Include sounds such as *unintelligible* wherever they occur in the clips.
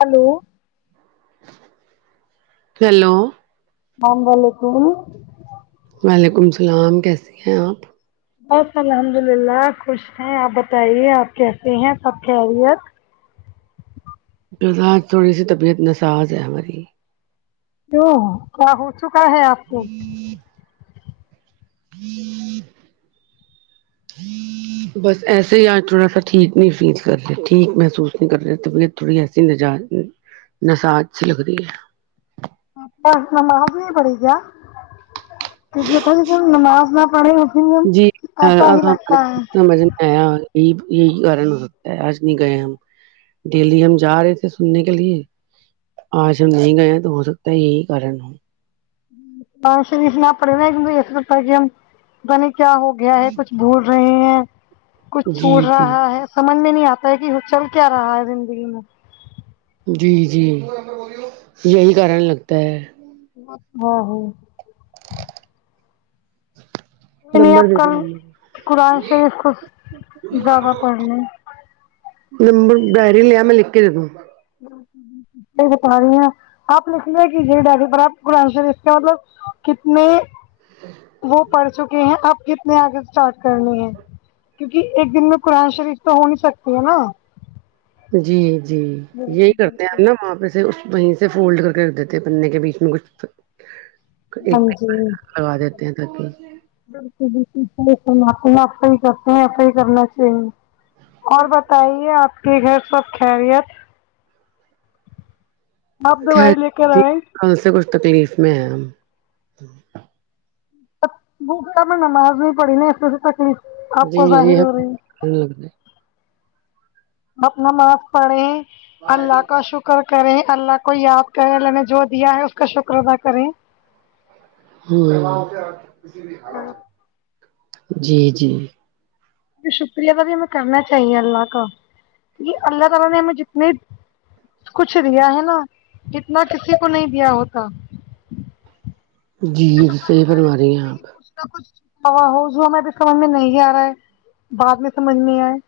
hello hello سلام و علیکم وعلیکم السلام کیسی ہیں آپ بس الحمد للہ خوش ہیں آپ بتائیے آپ کیسے ہیں سب خیریت مزاس تھوڑی سی طبیعت ناساز ہے ہماری کیوں کیا ہو چکا ہے آپ کو ہوں ہوں بس ایسے ہی آج تھوڑا سا ٹھیک نہیں فیل کر رہے ٹھیک محسوس نہیں کر رہے طبیعت تھوڑی ایسی مزاج نساس سی لگتی ہے اچھا نماز نہیں پڑھی کیا کیونکی نماز نہ پڑھے ہو جی اب ہم *unintelligible* اں یہی یہی کارن ہو سکتا ہے آج نہیں گئے ہم ڈیلی ہم جا رہے تھے سننے کے لیے آج ہم نہیں گئے ہیں تو ہو سکتا ہے یہی کارن ہے *unintelligible* کیا ہو گیا ہے کچھ بھول رہے ہیں کچھ جی چھوڑ جی رہا ہے سمجھ میں نہیں آتا ہے کی یے چل کیا رہا ہے زندگی میں جی جی یہی کارن لگتا ہے ہاں *unintelligible* ہ نہیں نمبر آپ دے *unintelligible* د کل ممیمی قرآن شریف کچھ کو زیادہ پڑھ لیں نمبر ڈائری لیا میں لکھ کے دے دوں یہ بتا رہی ہے اپ آپ لکھ ل کہ جی ڈڈی پر آپ کو *unintelligible* وہ پڑھ چکے ہیں اب کتنے آگے اسٹارٹ کرنی ہے کیونکی ایک دن میں قرآن شریف تو ہو نہیں سکتی ہے نا جی جی یہی بالکل کرتے ہیں بالکل ہم نا وہاں پے اس وہیں سے فولڈ کر کے رکھ دیتے پنے کے بیچ میں کچھ ہاں جی *unintelligible* لگا دیتے ہیں بالکل بالکل صحیح فرما رہے ہیں ایسا ہی کرتے ہے ایسا ہی کرنا چاہیے اور بتائیے آپ کے گھر سب خیریت آپ دوائی خیر لے کے جی رہے کل سے کچھ تکلیف میں ہے ہم بٹا میں نماز نہیں پڑھی نا اسس سے تکلیف آپ جی کو جی ظاہر ہے ہو رہی لگ اپ نماز پڑھے ہیں اللہ کا شکر شکر کریں اللہ کو یاد کرے اللہ نے جو دیا ہے اس کا شکر ادا کریں ہمم جی جی جی شکریہ میں کرنا چاہیے اللہ کا یہ اللہ تعالی نے ہمیں جتنے کچھ دیا ہے نا اتنا کسی کو نہیں دیا ہوتا جی صحیح فرما رہی ہیں آپ کچھ کچھ ہو جا میں تو سمجھ میں نہیں آ رہا ہے بعد میں سمجھ میں آئے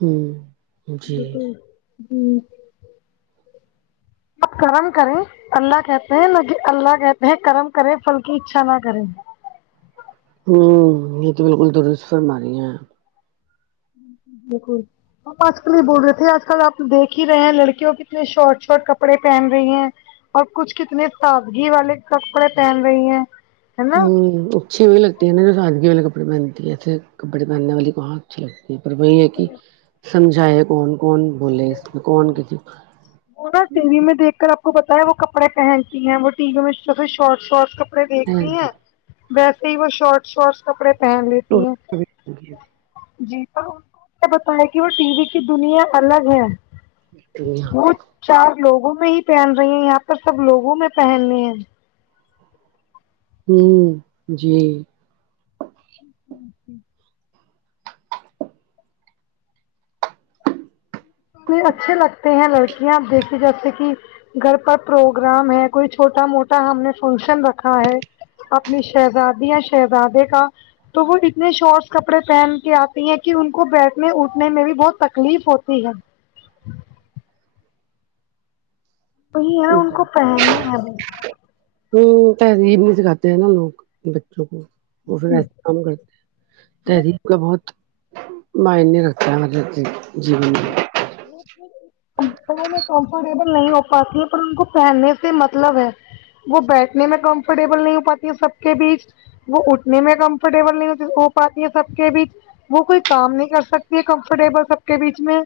ہوں جی بالکل ہو اب کرم کریں اللہ کہتے ہیں نہ کہ اللہ کہتے ہیں کرم کرے پھل کی اچھا نہ کریں یہ تو بالکل درست فرما رہی ہیں بالکل ہم آج کل یہ بول رہے تھے آج کل آپ دیکھ ہی رہے ہیں لڑکیوں کتنے شارٹ شارٹ کپڑے پہن رہی ہیں اور کچھ کتنے تازگی والے کپڑے پہن رہی ہیں ہے نا ہوں اچھی وہی لگتی ہے نا جو سادگی والے کپڑے پہنتی ہے ای تھے کپڑے پہننے والی کواں اچھی لگتی ہیں پر وہی ہے کہ سمجھائے کون کون بولے اس میں کون ک وہ نا ٹی وی میں دیکھ کر آپ کو پتا ہے وہ کپڑے پہنتی ہیں وہ ٹی وی میں شارٹ شٹ کپ ڑے رہنے دیکھتی ہیں ویسے ہی وہ شارٹس شارٹس کپڑے پہن دو لیتی ہیں جی نے بتایا کہ وہ ٹی وی کی دنیا الگ ہے یہاں وہ پ چار لوگوں میں ہی پہن رہی ہیں یہاں پر سب لوگوں میں پہننے ہیں ہوں جی *unintelligible* جھے میں اچھے لگتے ہے لڑکیا دیکھے جیسے کی گھر پر پروگرام ہے کوئی چھوٹا موٹا ہم نے فنکشن رکھا ہے اپنی شہزادی یا شہزادے کا تو وہ اتنے شارٹس کپڑے پہن کے آتی ہیں کہ ان کو بیٹھنے اٹھنے میں بھی بہت تکلیف ہوتی ہے وہی ہے انکو پہن نے والی ہوں تہذیب نہیں سکھاتے ہیں نا لوگ بچوں کو وہ پھر ایسا ہے کام کرتے ہیں تہذیب کا بہت میئینے رکھتا ہے مطلب کے جی *unintelligible* گھٹنو میں کمفرٹیبل نہیں ہو پتی پر انکو پہن نے سے مطلب ہے وہ بیٹھنے میں کمفرٹیبل نہیں ہو پاتی ہے سب کے بیچ وہ اٹھنے میں کمفرٹیبل نہیں ہو پاتی ہے سب کے بیچ وہ کوئی کام نہیں کر سکتی ہے کمفرٹیبل سب کے بیچ میں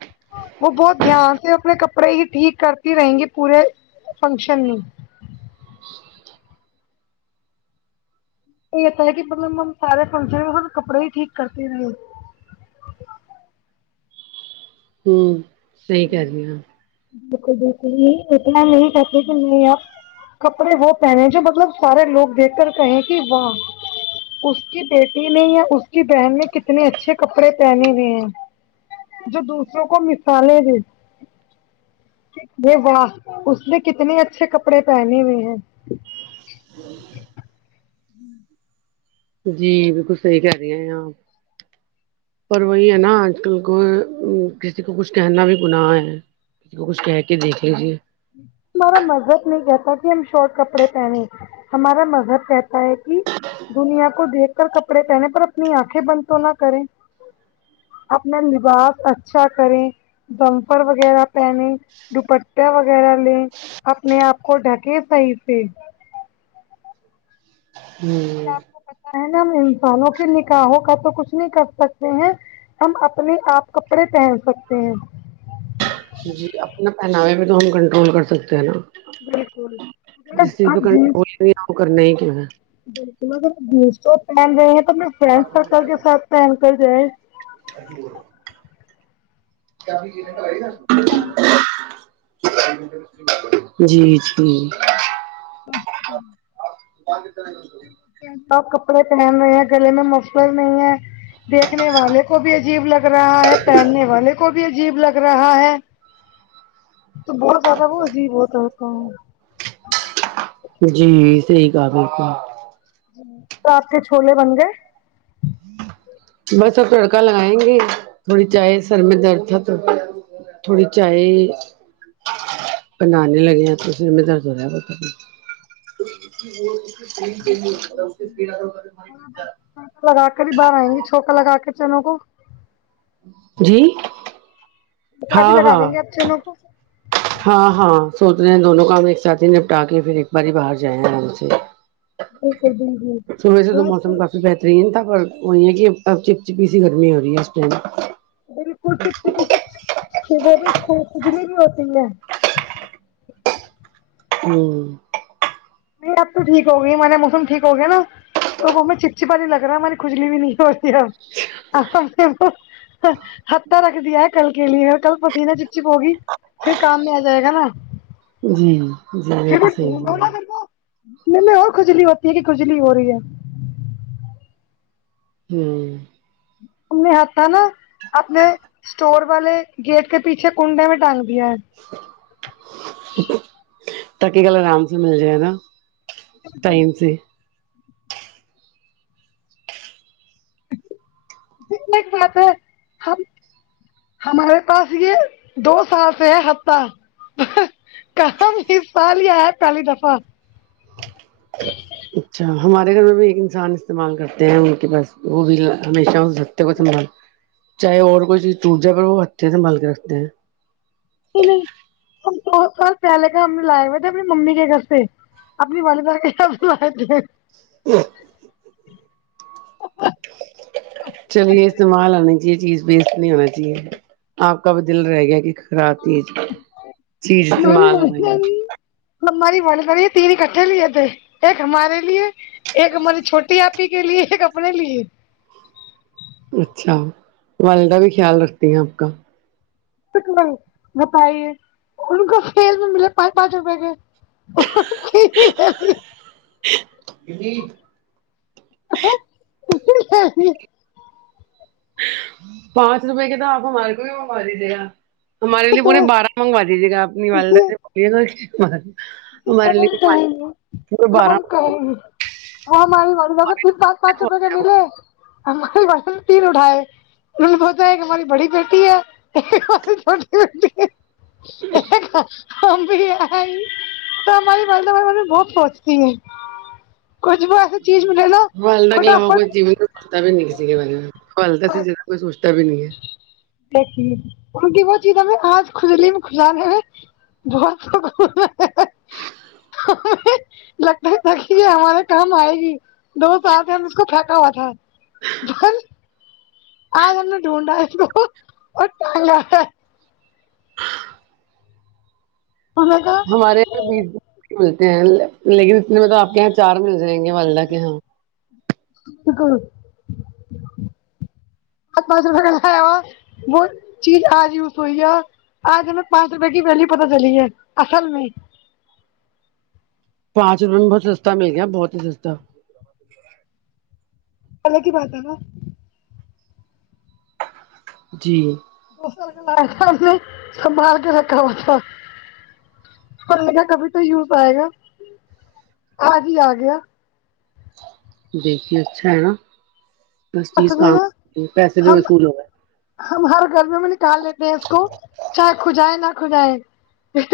وہ بہت دھیان سے اپنے کپڑے ہی ٹھیک کرتی رہیں گی پورے فنکشن میں تو یعے تے ہے کی مطلب ہم سار فنکشن میں س کپڑے ہی ٹھیک کرتے رہے ہیں ہو صحیح کہ رہی ہے بالکل بالکل نہیں اتنا نہیں پ تو میں کپڑے وہ پہنے جو مطلب سارے لوگ دیکھ کر کہیں کہ واہ اس کی بیٹی نے یا اس کی بہن نے کتنے اچھے کپڑے پہنے ہوئے ہیں جو دوسروں کو مثالے دے یہ واہ اس نے کتنے اچھے کپڑے پہنے ہوئے ہیں جی بالکل صحی کر رہی آپ پر وہی ہے نا آج کل کو کسی کو کچھ کہنا بھی گناہ ہے کو کچھ کہہ کے دیکھ لیتے ہے ہمارا مذہب نہیں کہتا کہ ہم شارٹ کپڑے پہنے ہمارا مذہب کہتا ہے کہ دنیا کو دیکھ کر کپڑے پہنے پر اپنی آنکھیں بند تو نہ کریں اپنا لباس اچھا کرے جمفر وغیرہ پہنے دوپٹیا وغیرہ لے اپنے آپ کو ڈھکے صحیح سے ہوں آپ کو پتا ہے نا ہم انسانوں کے نکاحوں کا تو کچھ نہیں کر سکتے ہیں ہم اپنے آپ کپڑے پہن سکتے ہیں جی اپنا پہناوے بھی تو ہم کنٹرول کر سکتے ہیں نا بالکل اگر جس میں کنٹرول ھی نہ وو کرنا ھی کیا مگر دوست لوگ پھن رہے ہے تو اپنے فرینڈز سرکل کے ساتھ پھن کر جاۓ کیا یہ گر پیے گا جی جی س بے اپ کپڑے پہن رہے ہیں گلے میں مفلر نہیں ہے دیکھنے والے کو بھی عجیب لگ رہا ہے پہننے والے کو بھی بھی عجیب لگ رہا ہے تو بہت زیادہ وہ عجیب ہوتاتا جی صحی کا تو آپ کے چھولے بن گئے بس اپ تڑکا لگائیں گے تھوڑی چائے سر میں درد تھا تو تھوڑی چائے پن نان نہیں لگیا تو میں درس رہیا ب تو پکا لگا کر ہی باہر آئیں گی چھوکا لگا کے چینوں کو جی کا بھی ہاں لگا ہاں دیں گے آپ چینوں کو ہاں ہاں سوچ رہے ہیں دونوں کام ایک ساتھ ہی نپٹا کے پھر ایک بار باہر جائے ہیں آ سے بلکل بلکل جی ٹرین تھا پر وہ ہے کہ اب چپ چپی سی گرمی ہو رہی ہے اس ٹائم بالکل چپ چپی چیزوں کھو کھجلی بھی ہوتی ہے ہوں نہیں اب تو ٹھیک ہوگئی میںنے موسم ٹھیک ہو گیا نا تو وہ میں چپ چپا نہیں لگ رہا ہماری کھجلی بھی نہیں ہوتی اب حتتا رکھ دیا ہے کل کے لیے کل پسیینہ چپ چپ ہوگی پھر کام میں آ جائے گا نا جی جی یہ بھی صہح ہے م میں اور کھجلی ہوتی ہے کہ کھجلی ہو رہی ہے ہوں ا نے ہات تھا نا آپ نے اسٹور والے گیٹ کے پیچھے کنڈے میں ڈال دیا ہے تقی کل آرام سے مل جائے نا ٹائم سے مت ہم ہمارے پاس یہ دو سال سے ہے ہفتہ کہم سال ہی آ ہے پہلی دفعہ اچھا ہمارے گھر میں بھی ایک انسان استعمال کرتے ہیں ان کے بس وہ بھی ہمیشہ اس ہطتے کو سنبھال چاہے اور کوئی چیزٹوٹ جائے پر وہ اچھے سے مل کے رکھتے ہیں نہیں نہیں ہم دو سال پہلے کا ہم نے لائے ہوئے تھے اپنی ممی کے گھر سے آپنی والے ط ب ہ چلیے استعمال آنی چاہیے چیز ویسٹ نہیں ہونا چاہیے آپ کا بھی دل رہ گیا کہ راتی چیز ہماری استعمال ہو گئی والدہ نے ہماری والی یہ تین کٹھے لیے تھے ایک ہمارے لیے ایک ہماری چھوٹی آپی کے لیے ایک اپنے لیے اچھا والدہ بھی خیال رکھتی ہیں آپ کا ک نہیں بتائیے ان کو کھیل میں ملے پانچ پانچ روپئے کے *unintelligible* ج اس پانچ روپئے کے تو آپ ہمارے کو بھی منگوا دیجیے گا ہمارے لیے پورے بارہ منگوا دیجیے گا آ اپنی والدہ سے ب گ ہمارے لیے اب بارہ ہم کہیں گے وہ ہماری والدہ تین پانچ پانچ روپے کا ملے ہماری والدہ تین اٹھائے ان نے بتا ہے ایک ہماری بڑی بیٹی ہے ایک ہماری چھوٹی بیٹی ہے ہم بھی ہے تو ہماری والدہ ہمارے بارے میں بہت سوچتی ہے کچھ بھی ایسے چیز ملے نہ والدہ کے علاوہ فٹافٹ کوئی جیون میں سوچتا بھی نہیں بارے میں پلتا ج کوئی سوچتا بھی نہیں ہے کیونکہ وہ چیز ہم آج خزلی میں خشحال ہے بہت لگتا تھا کہ یہ ہمارے کام آئے گی دو سال سے ہم اس کو پھیکا ہوا تھا اج ہم نے ڈھونڈا ہے اس کو ہم نے ہمارے یہاں بیس ملتے ہیں لیکن اتنے مطلب آپ کے یہاں چار مل جائیں گے والدہ کے یہاں سکون آ پ روپیا ہوا وہ چیز آج یوز ہوئی ہے آج ہمیں پانچ روپے کی ویلیو پتتا چلی ہے اصل میں پانچ روپے میں بہت سستا مل گیا بہت ہی سستا الگ ہی بات ہے نہ جی دوسر ک ل تھا اس نے سنبال کے رکھا ہو تھا کرنے کا کبھی تو یوز آائے گا آ ج ہی آ گیا دیکھیے اچھا ہے نا بس چیز اصل میں کام نا پیسے تو ہم وصول ہوا ہم ہر گرمی میں نکال لیتے ہیں اس کو چاہے کھجائے نہ کھجائے اس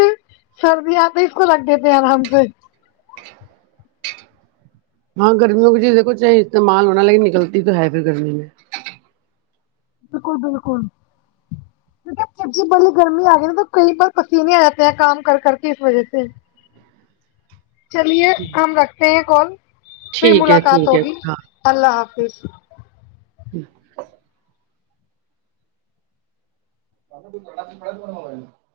سردی آتی اس کو رکھ دیتے ہیں آرام سے ہاں گرمیوں کی چیز دیکھو چاہے استعمال ہونا لیکن نکلتی تو ہے پھر گرمی میں بالکل بالکل بی گرمی آ گئی نا تو کئی بار پسینے آاتے ہیں کام کر کر کے اس وجہ سے چلیے ہم رکھتے ہیں کال پھر ٹھیک ہے ملاقات ٹھیک ہے ہوگی ہاں اللہ حافظ *unintelligible*